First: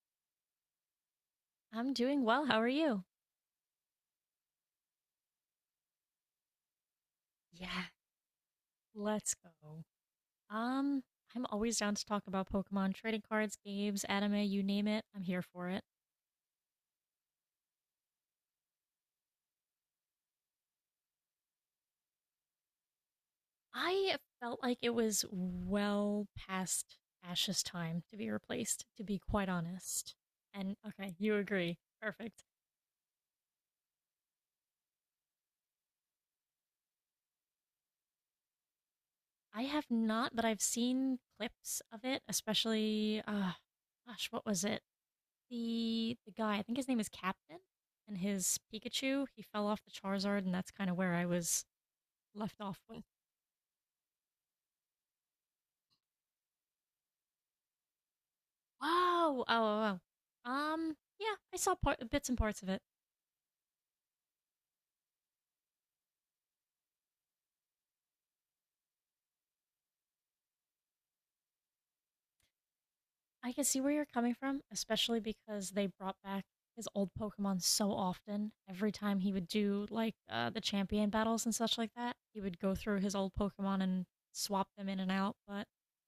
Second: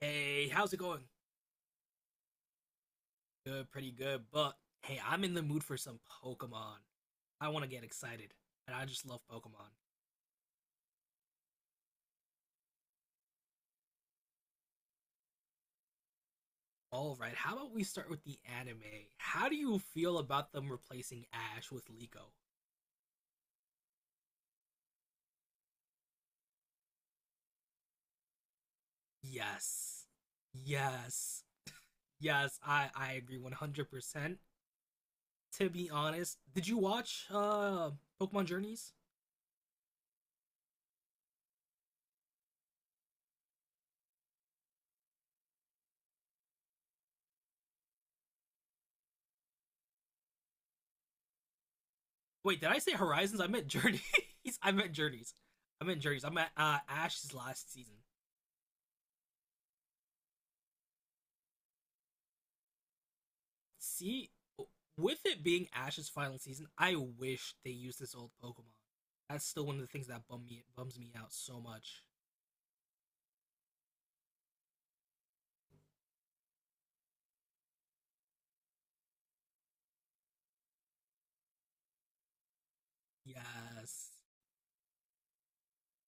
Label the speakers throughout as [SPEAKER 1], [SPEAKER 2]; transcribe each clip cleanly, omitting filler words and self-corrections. [SPEAKER 1] Hey, how's it going?
[SPEAKER 2] I'm doing well. How are you?
[SPEAKER 1] Good, pretty good. But hey, I'm in the mood for some Pokemon. I want to get
[SPEAKER 2] Yeah.
[SPEAKER 1] excited, and I just love
[SPEAKER 2] Let's
[SPEAKER 1] Pokemon.
[SPEAKER 2] go. Um, I'm always down to talk about Pokemon, trading cards, games, anime, you name it. I'm here for it.
[SPEAKER 1] All right, how about we start with the anime? How do you feel about them replacing Ash with Liko?
[SPEAKER 2] I felt like it was well past Ash's time to be replaced, to be quite
[SPEAKER 1] Yes,
[SPEAKER 2] honest. And okay, you
[SPEAKER 1] yes,
[SPEAKER 2] agree. Perfect.
[SPEAKER 1] yes. I agree 100. percent. To be honest, did you watch Pokemon Journeys?
[SPEAKER 2] I have not, but I've seen clips of it, especially gosh, what was it? The guy, I think his name is Captain, and his Pikachu, he fell off the Charizard, and that's kind of where I was
[SPEAKER 1] Wait,
[SPEAKER 2] left
[SPEAKER 1] did I
[SPEAKER 2] off
[SPEAKER 1] say
[SPEAKER 2] with.
[SPEAKER 1] Horizons? I meant Journeys. I meant Journeys. I meant Journeys. I meant Ash's last season.
[SPEAKER 2] Wow. Oh, oh, oh. Yeah, I saw part, bits and parts of it.
[SPEAKER 1] See, with it being Ash's final season, I wish they used this old Pokemon. That's still one of the things that bums me out so much.
[SPEAKER 2] I can see where you're coming from, especially because they brought back his old Pokemon so often. Every time he would do like the champion battles and such like that, he would go through his old Pokemon and
[SPEAKER 1] Yes,
[SPEAKER 2] swap them in and out. But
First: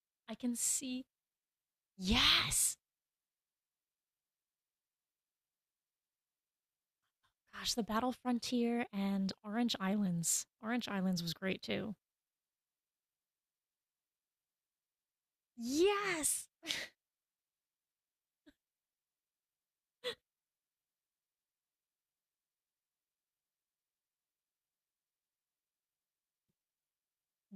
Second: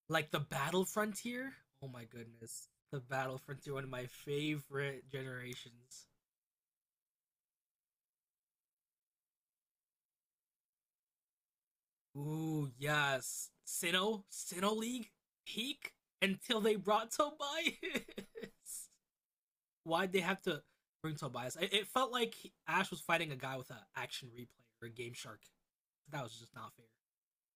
[SPEAKER 1] like
[SPEAKER 2] I
[SPEAKER 1] the
[SPEAKER 2] can
[SPEAKER 1] Battle
[SPEAKER 2] see,
[SPEAKER 1] Frontier. Oh my goodness,
[SPEAKER 2] yes,
[SPEAKER 1] the Battle Frontier, one of my favorite generations.
[SPEAKER 2] gosh, the Battle Frontier and Orange Islands. Orange Islands was great too.
[SPEAKER 1] Ooh, yes, Sinnoh, Sinnoh League, peak,
[SPEAKER 2] Yes,
[SPEAKER 1] until they brought Tobias. Why'd they have to bring Tobias? It felt like Ash was fighting a guy with an action replay or a Game Shark. That was just not fair.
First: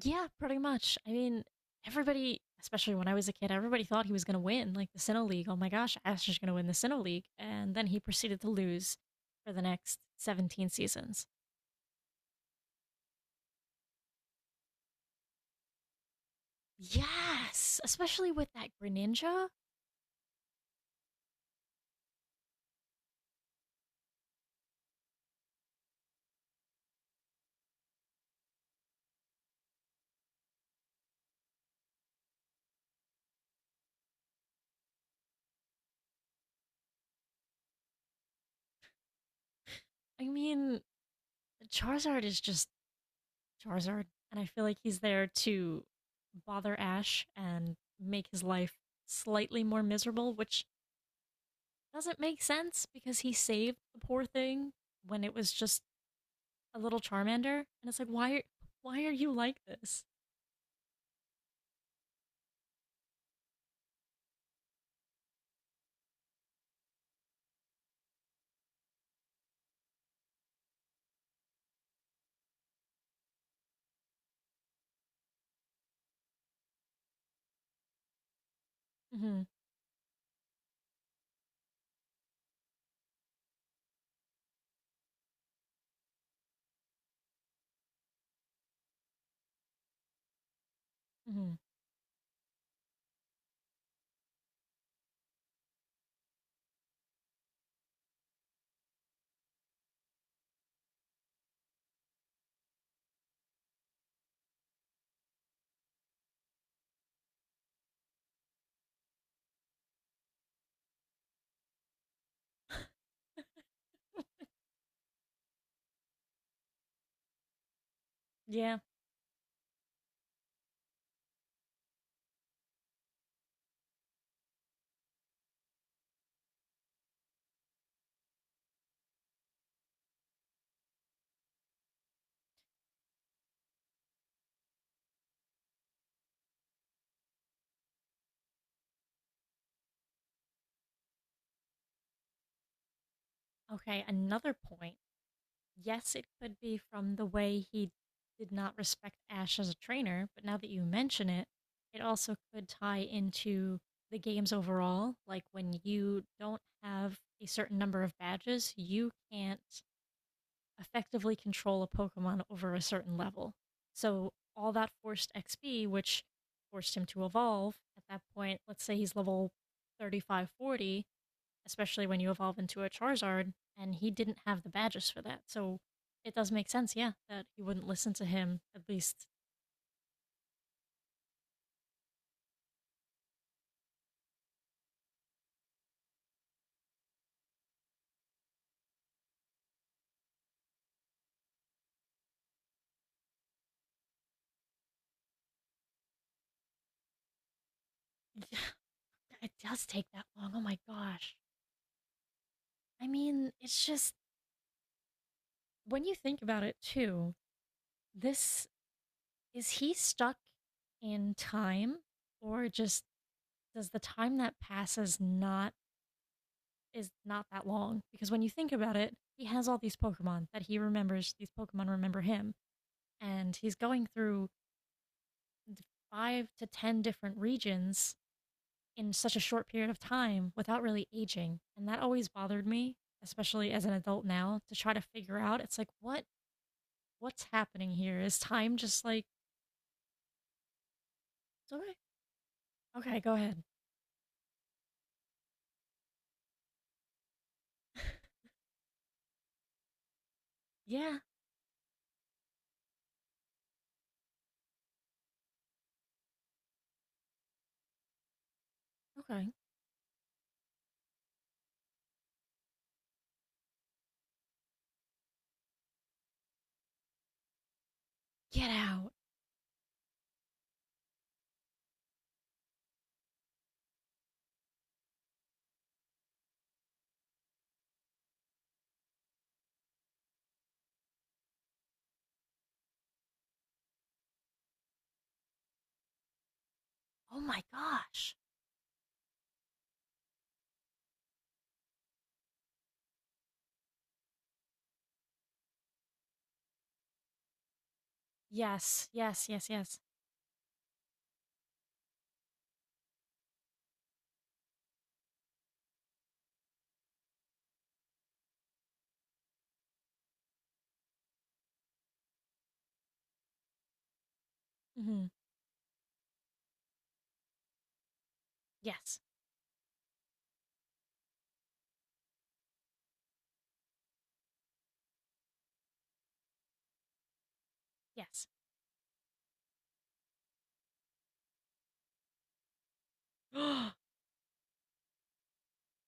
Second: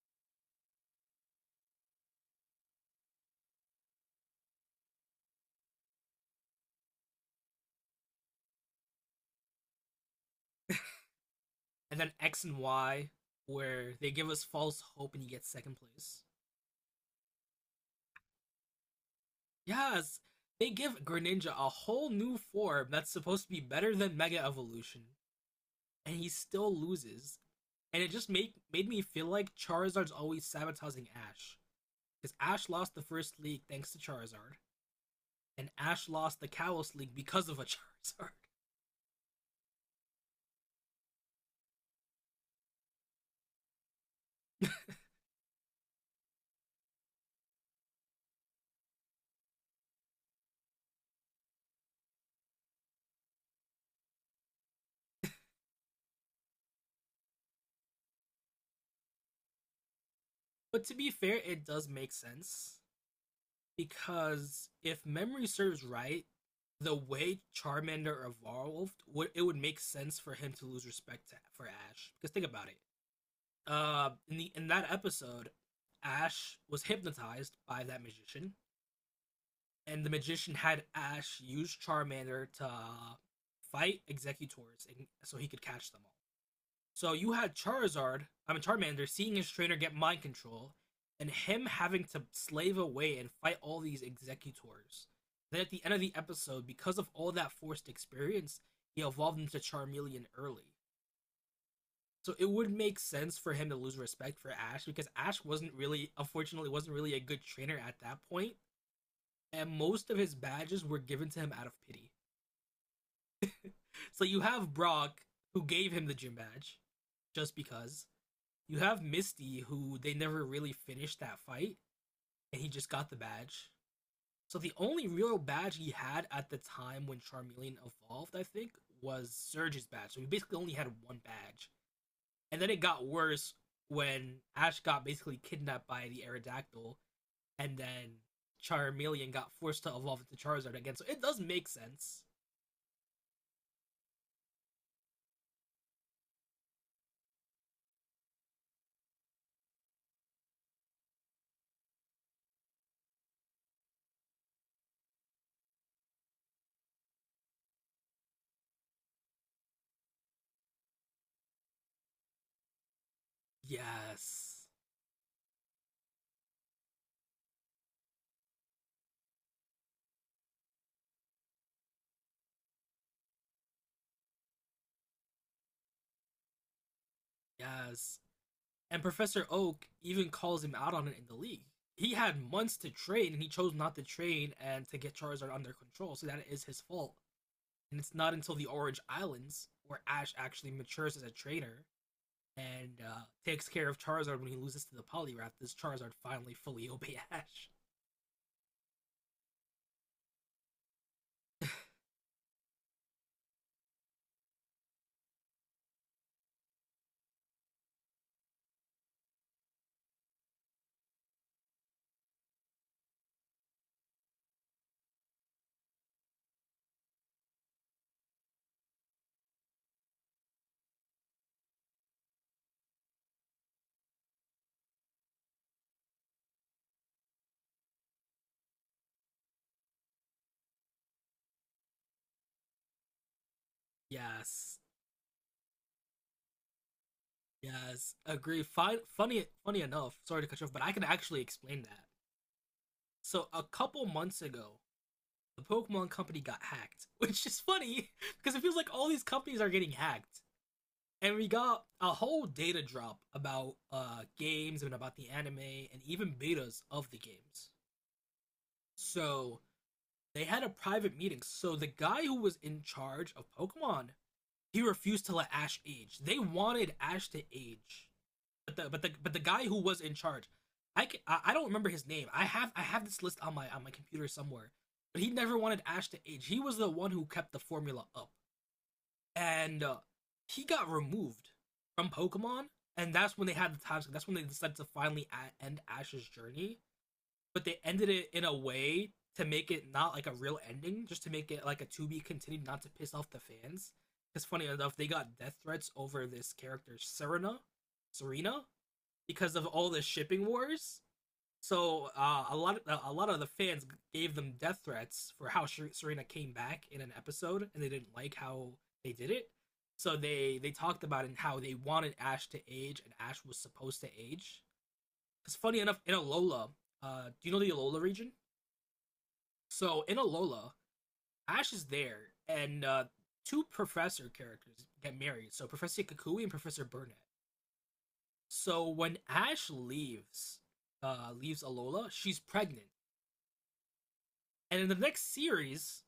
[SPEAKER 2] yeah, pretty much. I mean, everybody, especially when I was a kid, everybody thought he was going to win, like the Sinnoh League. Oh my gosh, Ash is going to win the Sinnoh League. And then he proceeded to lose for the next 17 seasons.
[SPEAKER 1] And then X and Y, where they give us false hope and he gets second place.
[SPEAKER 2] Yes, especially with that Greninja.
[SPEAKER 1] Yes, they give Greninja a whole new form that's supposed to be better than Mega Evolution, and he still loses. And it just made me feel like Charizard's always sabotaging Ash. Because Ash lost the first league thanks to Charizard, and Ash lost the Kalos League because of a Charizard.
[SPEAKER 2] I mean, Charizard is just Charizard. And I feel like he's there to bother Ash and make his life slightly more miserable, which doesn't make sense because he saved the poor thing when it was just a little Charmander, and it's like, why are you like this?
[SPEAKER 1] But to be fair, it does make sense because if memory serves right, the way Charmander evolved, it would make sense for him to lose respect to, for Ash. Because think about it. In the in that episode, Ash was hypnotized by that magician,
[SPEAKER 2] Hmm.
[SPEAKER 1] and the magician had Ash use Charmander to fight Executors, and, so he could catch them all. So you had Charizard, I mean Charmander, seeing his trainer get mind control, and
[SPEAKER 2] Hmm.
[SPEAKER 1] him having to slave away and fight all these executors. Then at the end of the episode, because of all that forced experience, he evolved into Charmeleon early. So it would make sense for him to lose respect for Ash because Ash wasn't really, unfortunately, wasn't really a good trainer at that point, and most of his badges were given to him out of pity. So you have Brock, who gave him the gym badge, just because.
[SPEAKER 2] Yeah.
[SPEAKER 1] You have Misty, who they never really finished that fight, and he just got the badge. So the only real badge he had at the time when Charmeleon evolved, I think, was Surge's badge. So he basically only had one badge. And then it got worse when Ash got basically kidnapped by the Aerodactyl, and then Charmeleon got forced to evolve into Charizard again. So it does make sense.
[SPEAKER 2] Okay. Another point. Yes, it could be from the way he did not respect Ash as a trainer, but now that you mention it, it also could tie into the games overall. Like when you don't have a certain number of badges, you can't effectively control a Pokemon over a certain level. So
[SPEAKER 1] Yes.
[SPEAKER 2] all that forced XP, which forced him to evolve at that point, let's say he's level 35, 40. Especially when you evolve into a Charizard, and he didn't have the badges for that. So it does make sense, yeah, that he wouldn't listen
[SPEAKER 1] Yes.
[SPEAKER 2] to him, at
[SPEAKER 1] And
[SPEAKER 2] least.
[SPEAKER 1] Professor Oak even calls him out on it in the league. He had months to train and he chose not to train and to get Charizard under control, so that is his fault. And it's not until the Orange Islands where Ash actually matures as a trainer and takes care of Charizard when he loses to the Poliwrath does Charizard finally fully obey Ash.
[SPEAKER 2] Yeah, it does take that long. Oh my gosh. I mean, it's just, when you think about it too, this, is he stuck in time, or just, does the time that passes, not is not that long, because when you think about it, he has all these pokemon that he remembers, these pokemon remember him, and he's going through five to ten different regions in such a short period of time without really aging, and that always bothered me, especially as an adult now, to
[SPEAKER 1] Yes,
[SPEAKER 2] try to figure out. It's like, what, what's happening
[SPEAKER 1] yes,
[SPEAKER 2] here, is
[SPEAKER 1] agree.
[SPEAKER 2] time just like...
[SPEAKER 1] Funny enough. Sorry to cut you off, but I can actually
[SPEAKER 2] It's
[SPEAKER 1] explain
[SPEAKER 2] okay.
[SPEAKER 1] that.
[SPEAKER 2] Okay, go
[SPEAKER 1] So a
[SPEAKER 2] ahead.
[SPEAKER 1] couple months ago, the Pokemon company got hacked, which is funny because it feels like all these companies are getting hacked.
[SPEAKER 2] Yeah.
[SPEAKER 1] And we got a whole data drop about games and about the anime and even betas of the games.
[SPEAKER 2] Okay.
[SPEAKER 1] So they had a private meeting. So the guy who was in charge of Pokemon, he refused to let Ash age. They wanted Ash to age,
[SPEAKER 2] Get
[SPEAKER 1] but the but
[SPEAKER 2] out.
[SPEAKER 1] the but the guy who was in charge, I don't remember his name. I have this list on my computer somewhere, but he never wanted Ash to age. He was the one who kept the formula up, and he got removed from Pokemon, and that's when they had the time. That's when they decided to finally end Ash's journey,
[SPEAKER 2] Oh my
[SPEAKER 1] but they ended it
[SPEAKER 2] gosh.
[SPEAKER 1] in a way to make it not like a real ending, just to make it like a to be continued, not to piss off the fans. Because funny enough, they got death threats over this character Serena, Serena,
[SPEAKER 2] Yes, yes,
[SPEAKER 1] because of
[SPEAKER 2] yes,
[SPEAKER 1] all
[SPEAKER 2] yes.
[SPEAKER 1] the shipping wars. So a lot of the fans gave them death threats for how Serena came back in an episode, and they didn't like how they did it. So they talked about it and how they wanted Ash to age, and Ash was supposed to age.
[SPEAKER 2] Hmm.
[SPEAKER 1] It's funny enough in Alola. Do you know the Alola region?
[SPEAKER 2] Yes.
[SPEAKER 1] So in Alola, Ash is there, and two professor characters get married. So Professor Kakui and Professor Burnett.
[SPEAKER 2] Yes.
[SPEAKER 1] So when Ash leaves, leaves Alola, she's pregnant, and in the next series,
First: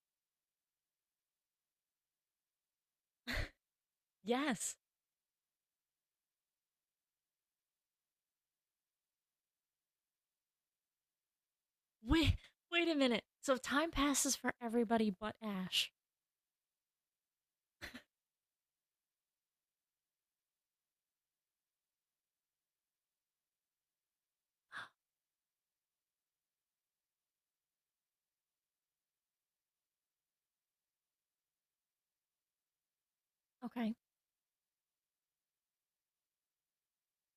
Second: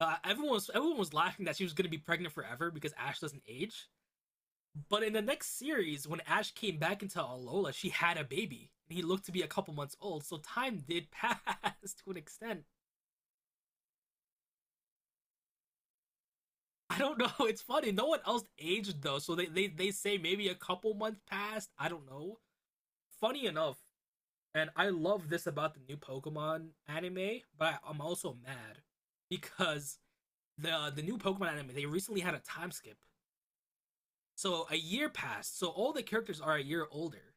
[SPEAKER 1] everyone was laughing that she was gonna be pregnant forever because Ash doesn't age.
[SPEAKER 2] Yes.
[SPEAKER 1] But in the next series, when Ash came back into Alola, she had a baby, and he looked to be a couple months old. So time did pass to an
[SPEAKER 2] Wait.
[SPEAKER 1] extent.
[SPEAKER 2] Wait a minute. So time passes for everybody but Ash.
[SPEAKER 1] I don't know. It's funny. No one else aged though, so they say maybe a couple months passed. I don't know. Funny enough, and I love this about the new Pokemon anime, but I'm also mad because the new Pokemon anime they recently had a time skip,
[SPEAKER 2] Okay.
[SPEAKER 1] so a year passed. So all the characters are a year older,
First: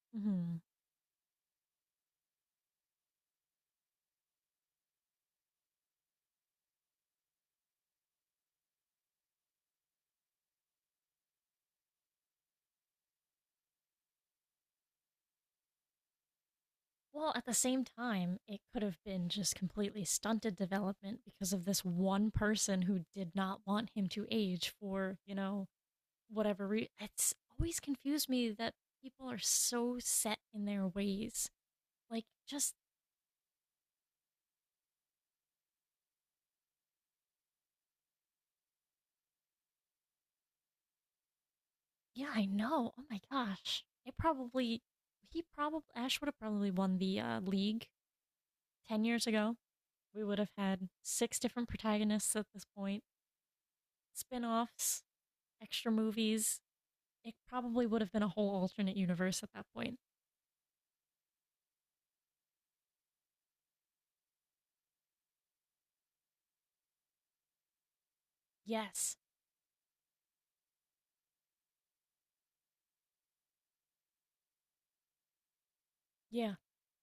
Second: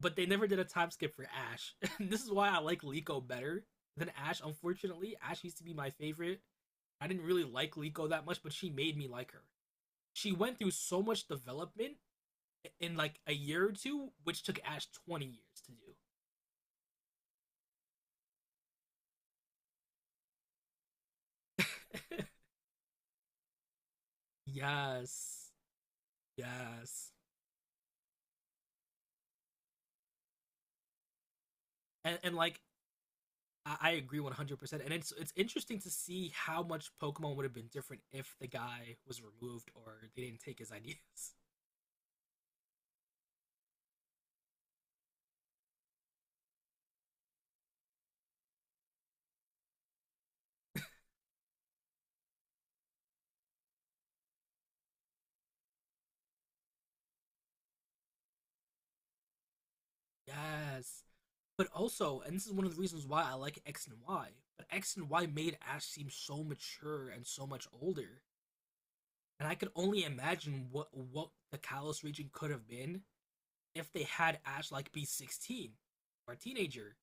[SPEAKER 1] but they never
[SPEAKER 2] Hmm.
[SPEAKER 1] did a time skip for Ash. And this is why I like Liko better than Ash. Unfortunately, Ash used to be my favorite. I didn't really like Liko that much, but she made me like her. She went through so much development in like a year or two, which took Ash 20 years
[SPEAKER 2] Well, at the same time, it could have been just completely stunted development because
[SPEAKER 1] to
[SPEAKER 2] of this
[SPEAKER 1] do.
[SPEAKER 2] one person who did not want him to age for
[SPEAKER 1] Yes.
[SPEAKER 2] whatever reason.
[SPEAKER 1] Yes,
[SPEAKER 2] It's always confused me that people are so set in their ways. Like,
[SPEAKER 1] and like
[SPEAKER 2] just
[SPEAKER 1] I agree 100%. And it's interesting to see how much Pokemon would have been different if the guy was removed or they didn't take his ideas.
[SPEAKER 2] yeah, I know. Oh my gosh, it probably he probably Ash would have probably won the league 10 years ago. We would have had six different protagonists at this point, spin offs, extra movies. It probably would have been a whole alternate universe at that point.
[SPEAKER 1] Yes, but also, and this is one of the reasons why I like X and Y. But X and Y made Ash seem so mature and so much older.
[SPEAKER 2] Yes.
[SPEAKER 1] And I could only imagine what the Kalos region could have been if they had Ash like be 16 or a
[SPEAKER 2] Yeah.
[SPEAKER 1] teenager.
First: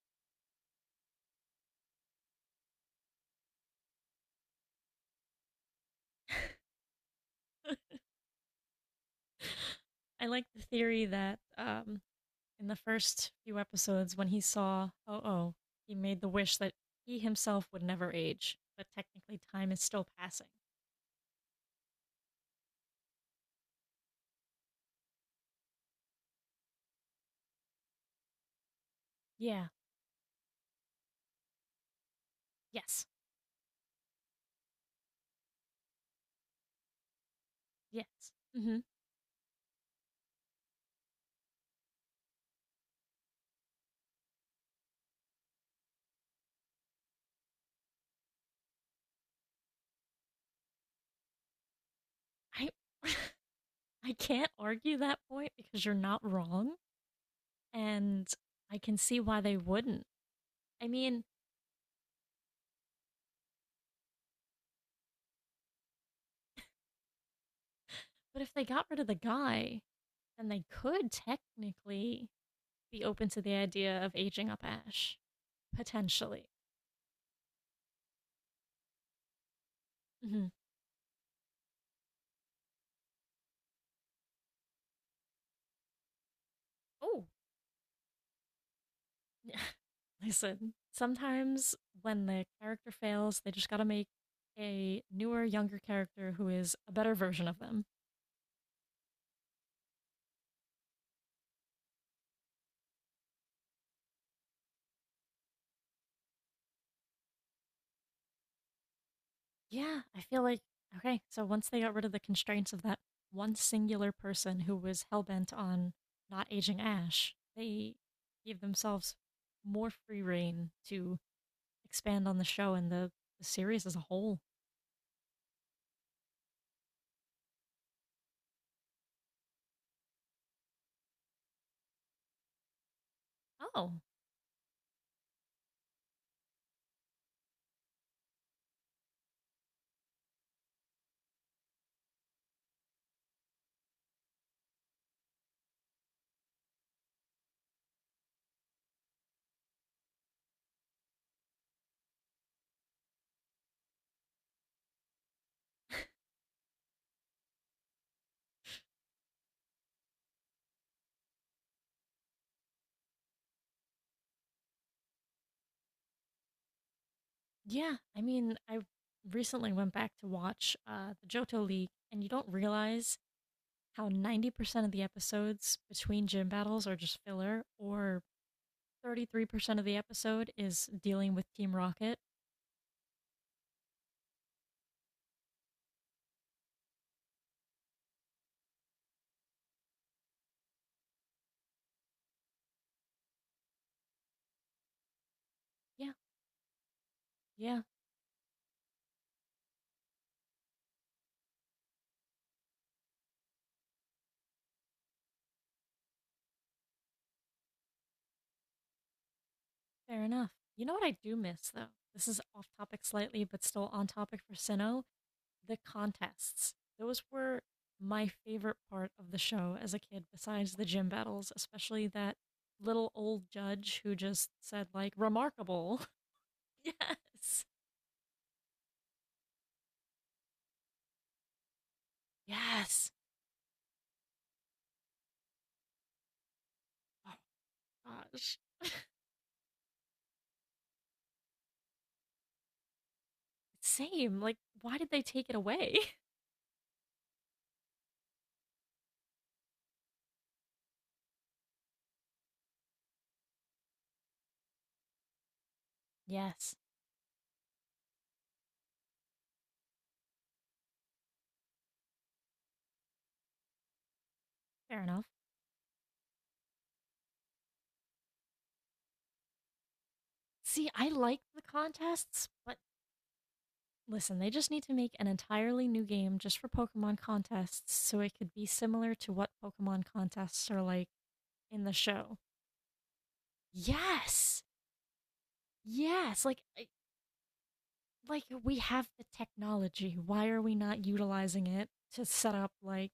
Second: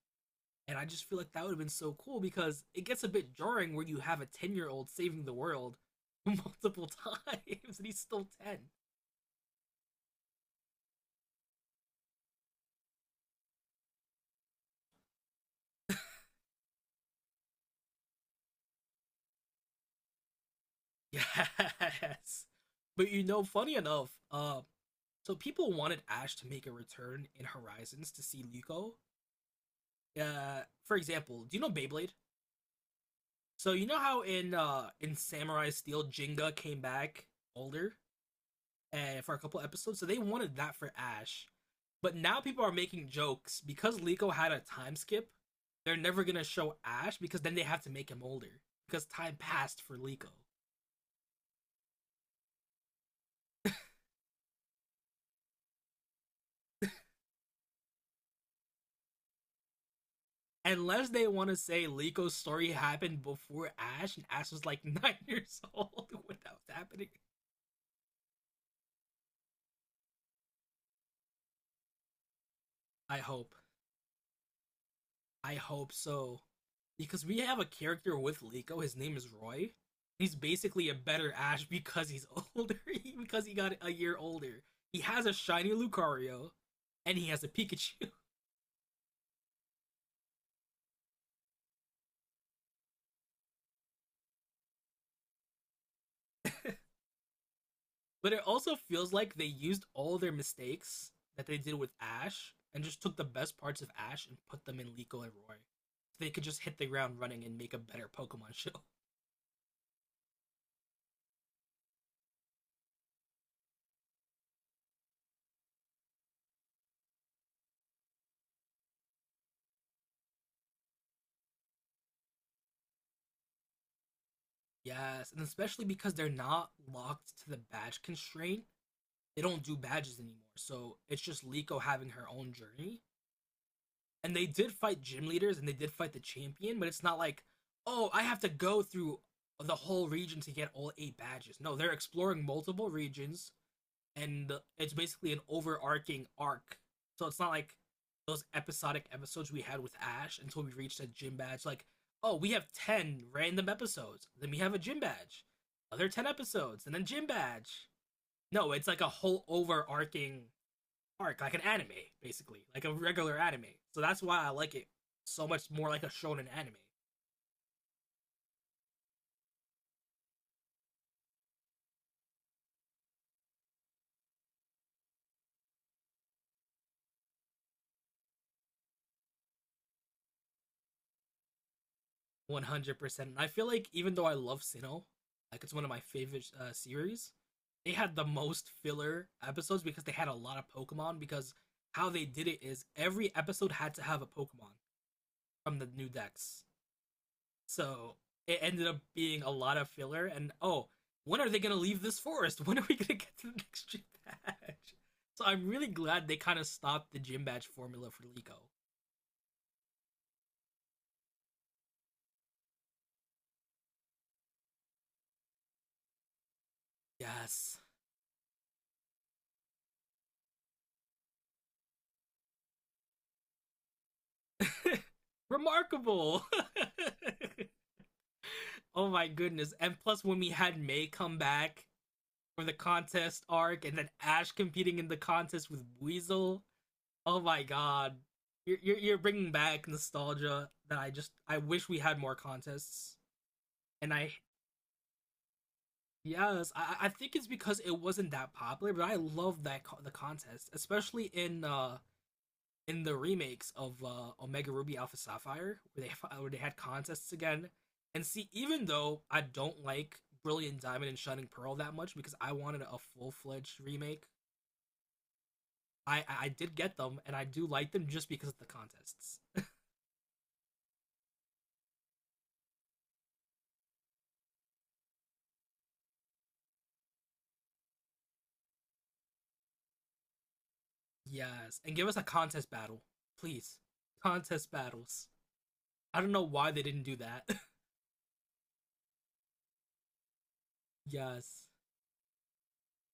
[SPEAKER 1] And I just feel like that would have been so cool because it gets a bit jarring where you have a 10-year-old saving the world multiple times and he's still 10.
[SPEAKER 2] I like the theory that in the first few episodes, when he saw Oh Oh, he made the wish that he himself would never age, but technically time is still passing.
[SPEAKER 1] Yes. But you know, funny enough, so people wanted Ash to make a return in Horizons to see Liko.
[SPEAKER 2] Yeah.
[SPEAKER 1] For example, do you know Beyblade?
[SPEAKER 2] Yes.
[SPEAKER 1] So you know how in Samurai Steel Jinga came back older?
[SPEAKER 2] Yes. Hmm.
[SPEAKER 1] For a couple episodes, so they wanted that for Ash. But now people are making jokes because Liko had a time skip. They're never gonna show Ash because then they have to make him older because time passed for Liko.
[SPEAKER 2] I I can't argue that point because you're not wrong. And I can see why they wouldn't. I
[SPEAKER 1] Unless
[SPEAKER 2] mean,
[SPEAKER 1] they want to say Liko's story happened before Ash and Ash was like 9 years old when that was happening.
[SPEAKER 2] but if they got rid of the guy, then they could technically be
[SPEAKER 1] I
[SPEAKER 2] open to the
[SPEAKER 1] hope.
[SPEAKER 2] idea of aging up Ash,
[SPEAKER 1] I hope so.
[SPEAKER 2] potentially.
[SPEAKER 1] Because we have a character with Liko, his name is Roy. He's
[SPEAKER 2] Hmm.
[SPEAKER 1] basically a better Ash because he's older, because he got a year older. He has a shiny Lucario, and
[SPEAKER 2] Oh.
[SPEAKER 1] he has a Pikachu.
[SPEAKER 2] Listen, sometimes when the character fails, they just gotta make a newer, younger character who is a better version of them.
[SPEAKER 1] But it also feels like they used all their mistakes that they did with Ash and just took the best parts of Ash and put them in Liko and Roy. So they could just hit the ground running and make a better Pokemon show.
[SPEAKER 2] Yeah, I feel like, okay, so once they got rid of the constraints of that one singular person who was hell-bent on not aging Ash, they gave themselves more free reign to expand on the show and the series as a whole.
[SPEAKER 1] Yes, and especially because they're not locked to the badge constraint, they don't do badges anymore. So it's just Liko having her own journey.
[SPEAKER 2] Oh,
[SPEAKER 1] And they did fight gym leaders and they did fight the champion, but it's not like, oh, I have to go through the whole region to get all 8 badges. No, they're exploring multiple regions and it's basically an overarching arc. So it's not like those episodic episodes we had with Ash until we reached that gym badge. Like, oh, we have 10 random episodes, then we have a gym badge, other 10 episodes, and then gym badge. No, it's like a whole overarching arc, like an anime, basically, like a regular anime. So that's why I like it so much more, like a shonen anime,
[SPEAKER 2] yeah. I mean, I recently went back to watch the Johto League, and you don't realize how 90% of the episodes between gym battles are just filler, or 33% of the episode is dealing with Team Rocket.
[SPEAKER 1] 100%. And I feel like even though I love Sinnoh, like it's one of my favorite series, they had the most filler episodes because they had a lot of Pokemon. Because how they did it is every episode had to have a Pokemon from the new
[SPEAKER 2] Yeah,
[SPEAKER 1] decks.
[SPEAKER 2] yeah.
[SPEAKER 1] So it ended up being a lot of filler. And oh, when are they going to leave this forest? When are we going to get to the next gym badge? So I'm really glad they kind of stopped the gym badge formula for Liko.
[SPEAKER 2] Fair enough. You know what I do miss though? This is off topic slightly, but still on topic for Sinnoh. The contests. Those were
[SPEAKER 1] Yes.
[SPEAKER 2] my favorite part of the show as a kid, besides the gym battles, especially that little old judge who just said like remarkable.
[SPEAKER 1] Remarkable.
[SPEAKER 2] Yes.
[SPEAKER 1] Oh my goodness. And plus, when we had May come back for the
[SPEAKER 2] Yes.
[SPEAKER 1] contest arc and then Ash competing in the contest with Weasel. Oh my god.
[SPEAKER 2] Oh gosh.
[SPEAKER 1] You're bringing back nostalgia that I wish we had more contests. And I
[SPEAKER 2] Same. Like, why did they take it away?
[SPEAKER 1] Yes, I think it's because it wasn't that popular, but I love that the contest, especially in the remakes of Omega Ruby Alpha Sapphire, where they where they had
[SPEAKER 2] Yes.
[SPEAKER 1] contests again. And see, even though I don't like Brilliant Diamond and Shining Pearl that much because I wanted a full fledged remake,
[SPEAKER 2] Fair enough.
[SPEAKER 1] I I did get them and I do like them just because of the contests.
[SPEAKER 2] See, I liked the contests, but listen, they just need to make an entirely new game just for Pokemon contests so it could be similar to what Pokemon contests are like
[SPEAKER 1] Yes,
[SPEAKER 2] in the
[SPEAKER 1] and give us a
[SPEAKER 2] show.
[SPEAKER 1] contest battle, please.
[SPEAKER 2] Yes.
[SPEAKER 1] Contest battles. I don't know
[SPEAKER 2] Yes, like
[SPEAKER 1] why they didn't do that.
[SPEAKER 2] like we have the technology. Why are we not
[SPEAKER 1] Yes.
[SPEAKER 2] utilizing it to set up like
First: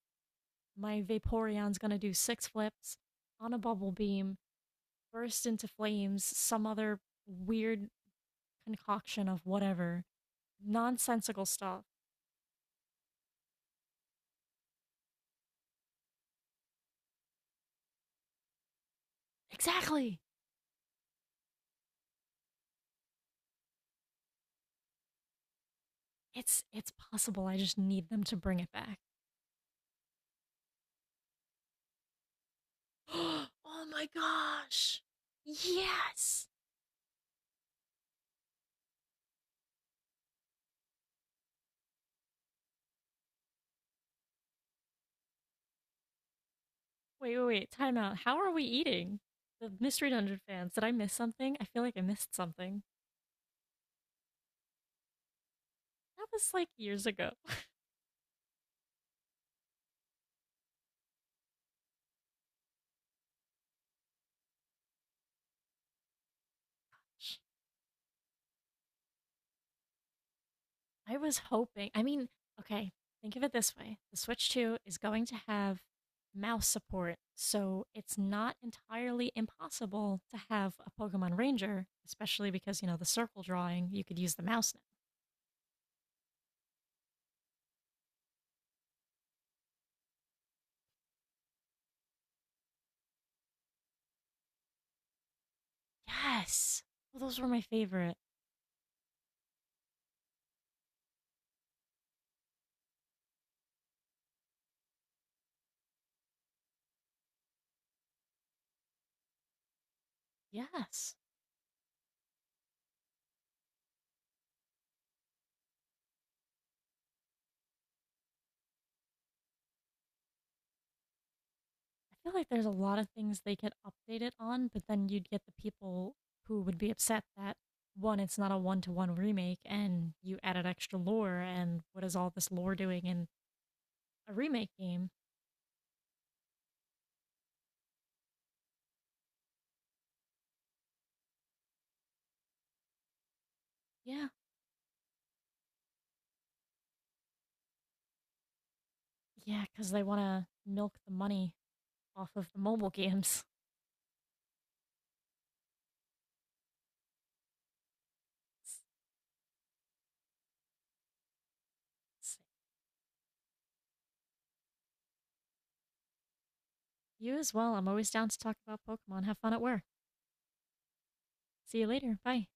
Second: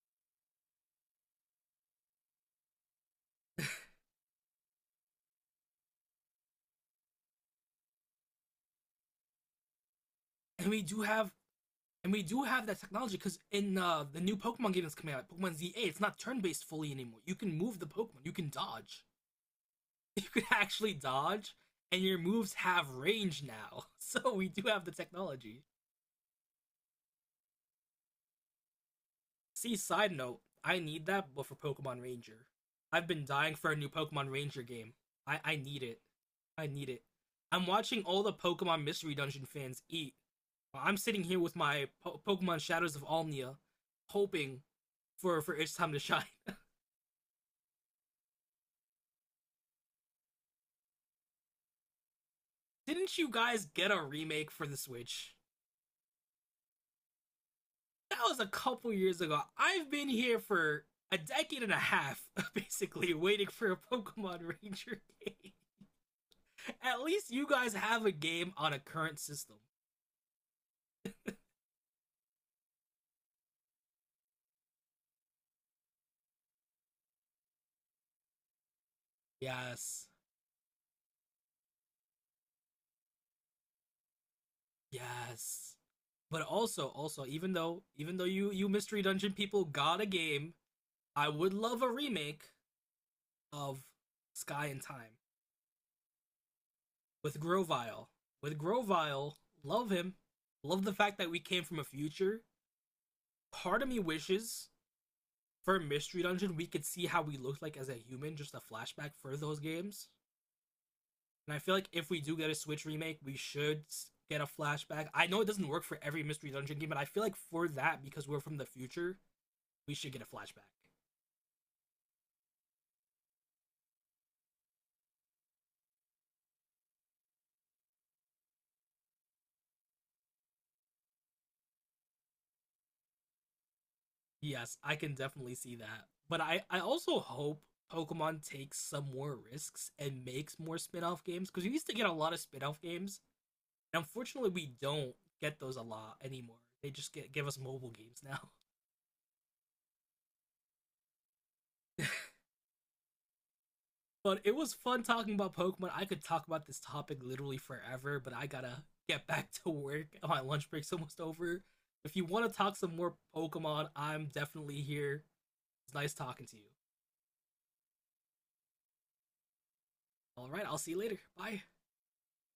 [SPEAKER 2] my Vaporeon's going to do six flips on a bubble beam, burst into flames, some other weird concoction of whatever,
[SPEAKER 1] And we do have
[SPEAKER 2] nonsensical stuff.
[SPEAKER 1] And we do have that technology because in the new Pokemon game that's coming out, Pokemon ZA, it's not turn-based fully anymore. You can move the Pokemon. You can dodge.
[SPEAKER 2] Exactly.
[SPEAKER 1] You can actually dodge, and your moves have range now. So we do have the technology.
[SPEAKER 2] It's possible. I just need them to bring it back.
[SPEAKER 1] See, side note, I need that, but for Pokemon Ranger, I've been
[SPEAKER 2] Oh
[SPEAKER 1] dying for a new
[SPEAKER 2] my
[SPEAKER 1] Pokemon Ranger game.
[SPEAKER 2] gosh.
[SPEAKER 1] I need it.
[SPEAKER 2] Yes.
[SPEAKER 1] I need it. I'm watching all the Pokemon Mystery Dungeon fans eat. Well, I'm sitting here with my Pokemon Shadows of Almia, hoping for its time to shine.
[SPEAKER 2] Wait, wait, wait. Time out. How are we eating? The Mystery Dungeon fans, did I miss something? I feel like I missed something.
[SPEAKER 1] Didn't you guys get a remake for the Switch?
[SPEAKER 2] That was like years ago.
[SPEAKER 1] That was a couple years ago. I've been here for a decade and a half, basically, waiting for a Pokemon Ranger game. At least you guys have a game on a current system.
[SPEAKER 2] I was hoping. I mean, okay, think of it this way, the Switch 2 is going to have mouse support, so it's not entirely
[SPEAKER 1] Yes.
[SPEAKER 2] impossible to have a Pokemon Ranger, especially because, you know, the circle drawing, you could use the mouse
[SPEAKER 1] Yes. But also, also, even though you mystery dungeon people got a game, I would love a remake of Sky and Time
[SPEAKER 2] now. Yes. Well,
[SPEAKER 1] with
[SPEAKER 2] those were my
[SPEAKER 1] Grovyle.
[SPEAKER 2] favorite.
[SPEAKER 1] With Grovyle, love him. Love the fact that we came from a future part of me wishes for Mystery Dungeon we could see how we looked like as a human, just a flashback for those games.
[SPEAKER 2] Yes.
[SPEAKER 1] And I feel like if we do get a Switch remake, we should get a flashback. I know it doesn't work for every Mystery Dungeon game, but I feel like for that, because we're from the future, we should get a flashback.
[SPEAKER 2] I feel like there's a lot of things they could update it on, but then you'd get the people who would be upset that, one, it's not a one to one remake, and you added extra lore, and what is all this lore doing in a remake
[SPEAKER 1] Yes, I
[SPEAKER 2] game?
[SPEAKER 1] can definitely see that. But I also hope Pokemon takes some more risks and makes more spin off games, because we used to get a lot of spin off games. And
[SPEAKER 2] Yeah,
[SPEAKER 1] unfortunately, we don't get those a lot anymore. They just get give us mobile games now.
[SPEAKER 2] yeah, because they want to milk the money off of the mobile games.
[SPEAKER 1] But it was fun talking about Pokemon. I could talk about this topic literally forever, but I gotta get back to work. My lunch break's almost over. If you want to talk some more Pokemon, I'm definitely here. It's nice talking to you.
[SPEAKER 2] You as well. I'm always down to talk about Pokemon. Have fun at work.
[SPEAKER 1] All right, I'll see you later. Bye.
[SPEAKER 2] See you later. Bye.